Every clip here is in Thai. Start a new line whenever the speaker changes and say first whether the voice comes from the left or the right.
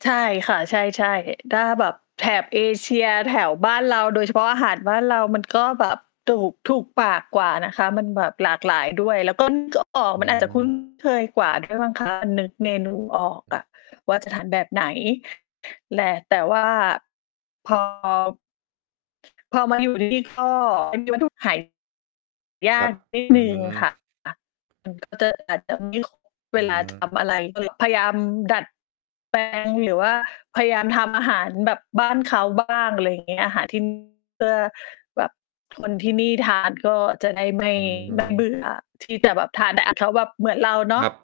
left: ใช่ค่ะ ใช่ ๆ ถ้าแบบแถบเอเชีย แถวบ้านเรา โดยเฉพาะอาหารบ้านเรา มัน ก็ แบบถูก ถูกปากกว่านะคะ มันแบบหลากหลายด้วย แล้วก็ นึก ออก
right: อื
left: มันอาจจะ คุ้น
right: ม
left: เคยกว่าด้วยมั้ง คะ มันนึกเมนูออก
right: อื
left: อ
right: อ
left: ะ ว่าจะทานแบบไหนแหละ แต่ว่า พอ พอมาอยู่นี่ก็มีวัตถุดิบหาย
right: คร
left: า
right: ั
left: ก
right: บ
left: นิด
right: อื
left: หนึ่งค
right: ม
left: ่ะ ค่ะ มันก็อาจจะไม่ค่อย เ
right: อ
left: ว
right: ื
left: ลาท
right: ม
left: ำอะไร ก็เลยพยายามดัดแปลง หรือว่าพยายามทำอาหารแบบบ้านเขาบ้าง อะไรอย่างเงี้ย อาหารที่นี่เพื่อแบบคนที่นี่ทานก็จะได้ไม่
right: อ
left: ไม่ เบ
right: ืม
left: ื่อที่จะแบบทานแต่อะเขาแบบเหมือนเราเนา
right: ค
left: ะ
right: รับ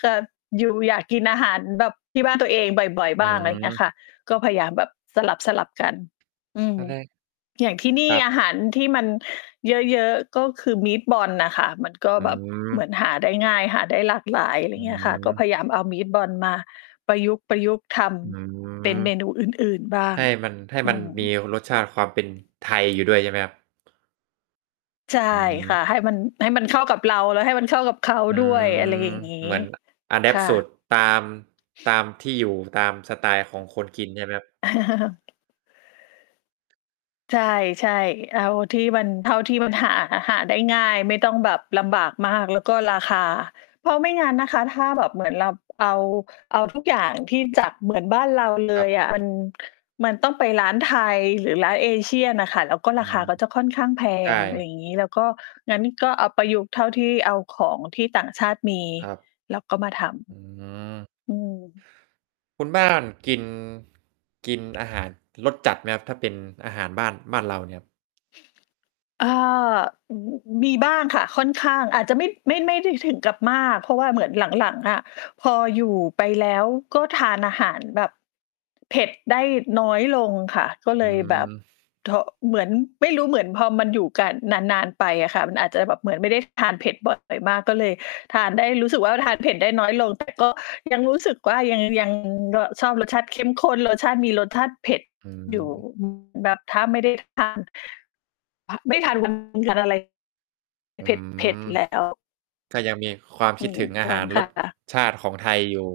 left: คือ อยู่ อยากกินอาหารแบบที่บ้านตัวเองบ่อย
right: อื
left: ๆ บ้าง อะไรอย่างเงี้ย
right: ม
left: ค่ะ ก็พยายามแบบสลับ ๆ กัน อืม
right: ตอนแรก
left: อย่างที่น
right: ค
left: ี่
right: รั
left: อ
right: บ
left: าหารที่มัน เยอะ ๆ ก็คือ Meatballs น่ะค่ะ มันก็
right: อื
left: แบบเหมือ
right: ม
left: นหาได้ง่าย หาได้หลากหลาย อะไรอ
right: อ
left: ย
right: ื
left: ่างเงี้ยค่ะ ก็
right: ม
left: พยายามเอา Meatballs มาประยุกต์ ประยุกต์ท
right: อ
left: ำเป็น
right: ืม
left: เมนูอื่น ๆ บ้า
right: ใ
left: ง
right: ห้มัน ให้
left: อ
right: มั
left: ื
right: น
left: ม
right: มีรสชาติความเป็นไทย อยู่ ด้วย ใช่ไหมครับ
left: ใช่
right: อื
left: ค่
right: ม
left: ะ ให้มัน ให้มันเข้ากับเรา แล้วให้มันเข้ากับเขา
right: อื
left: ด้ว
right: ม
left: ย อะไรอย่างงี้
right: เหมือน อะแด
left: ค
right: ปต
left: ่
right: ์ สูต
left: ะ
right: รตาม ตามที่อยู่ตามสไตล์ของคนกิน ใช่ไหมครับ?
left: ใช่ ๆ เอาที่มัน เท่าที่มันหา หาได้ง่าย ไม่ต้องแบบลำบากมาก แล้วก็ราคา เพราะไม่งั้นนะคะ ถ้าแบบเหมือนเราเอา เอา ทุกอย่าง ที่จะเหมือนบ้านเรา เล
right: ครั
left: ย
right: บ
left: อะ มัน มันต้องไปร้านไทย หรือร้าน Asian น่ะค่ะ แล้วก็
right: อ
left: ร
right: ื
left: าค
right: ม
left: าก็จะค่อนข้างแพ
right: ใช่
left: ง อ
right: ค
left: ะไ
right: รั
left: ร
right: บ
left: อย่างงี้ แล้วก็ งั้นก็เอาประยุกต์เท่าที่ เอาของที่ต่างชาติมี
right: ครับ
left: แล้วก็มาท
right: อืม
left: ำ อืม
right: คุณ บ้าน กิน กิน อาหาร รสจัดไหมครับ? ถ้าเป็นอาหารบ้าน บ้านเราเนี่ยครับ
left: อ่า อ อ มีบ้างค่ะค่อนข้าง อาจจะไม่ ไม่ ไม่ได้ถึงกับมาก เพราะว่าเหมือนหลัง ๆ อะพออยู่ ไปแล้ว ก็ทานอาหารแบบเผ็ด ได้น้อยลงค่ะ ก็เ
right: อ
left: ล
right: ื
left: ยแบบ
right: ม
left: ท เหมือนไม่รู้ เหมือนพอมันอยู่กันนาน ๆ ไปอะค่ะ มันอาจจะแบบเหมือนไม่ได้ทานเผ็ดบ่อยมาก ก็เลยทานได้ รู้สึกว่า ทานเผ็ดได้น้อยลง แต่ก็ยังรู้สึกว่า ยัง ยัง ร ชอบรสชาติเข้มข้น รสชาติ มีรสชาติเผ็ด
right: อื
left: อยู่
right: ม
left: อืม แบบถ้าไม่ได้ทาน ไม่ทานมันขาดอะไร
right: อื
left: เ
right: ม
left: ผ็ด ๆ แล้ว
right: ก็ยังมีความ
left: อ
right: ค
left: ื
right: ิดถึง
left: ม
right: อาหารรสชาติของไทยอยู่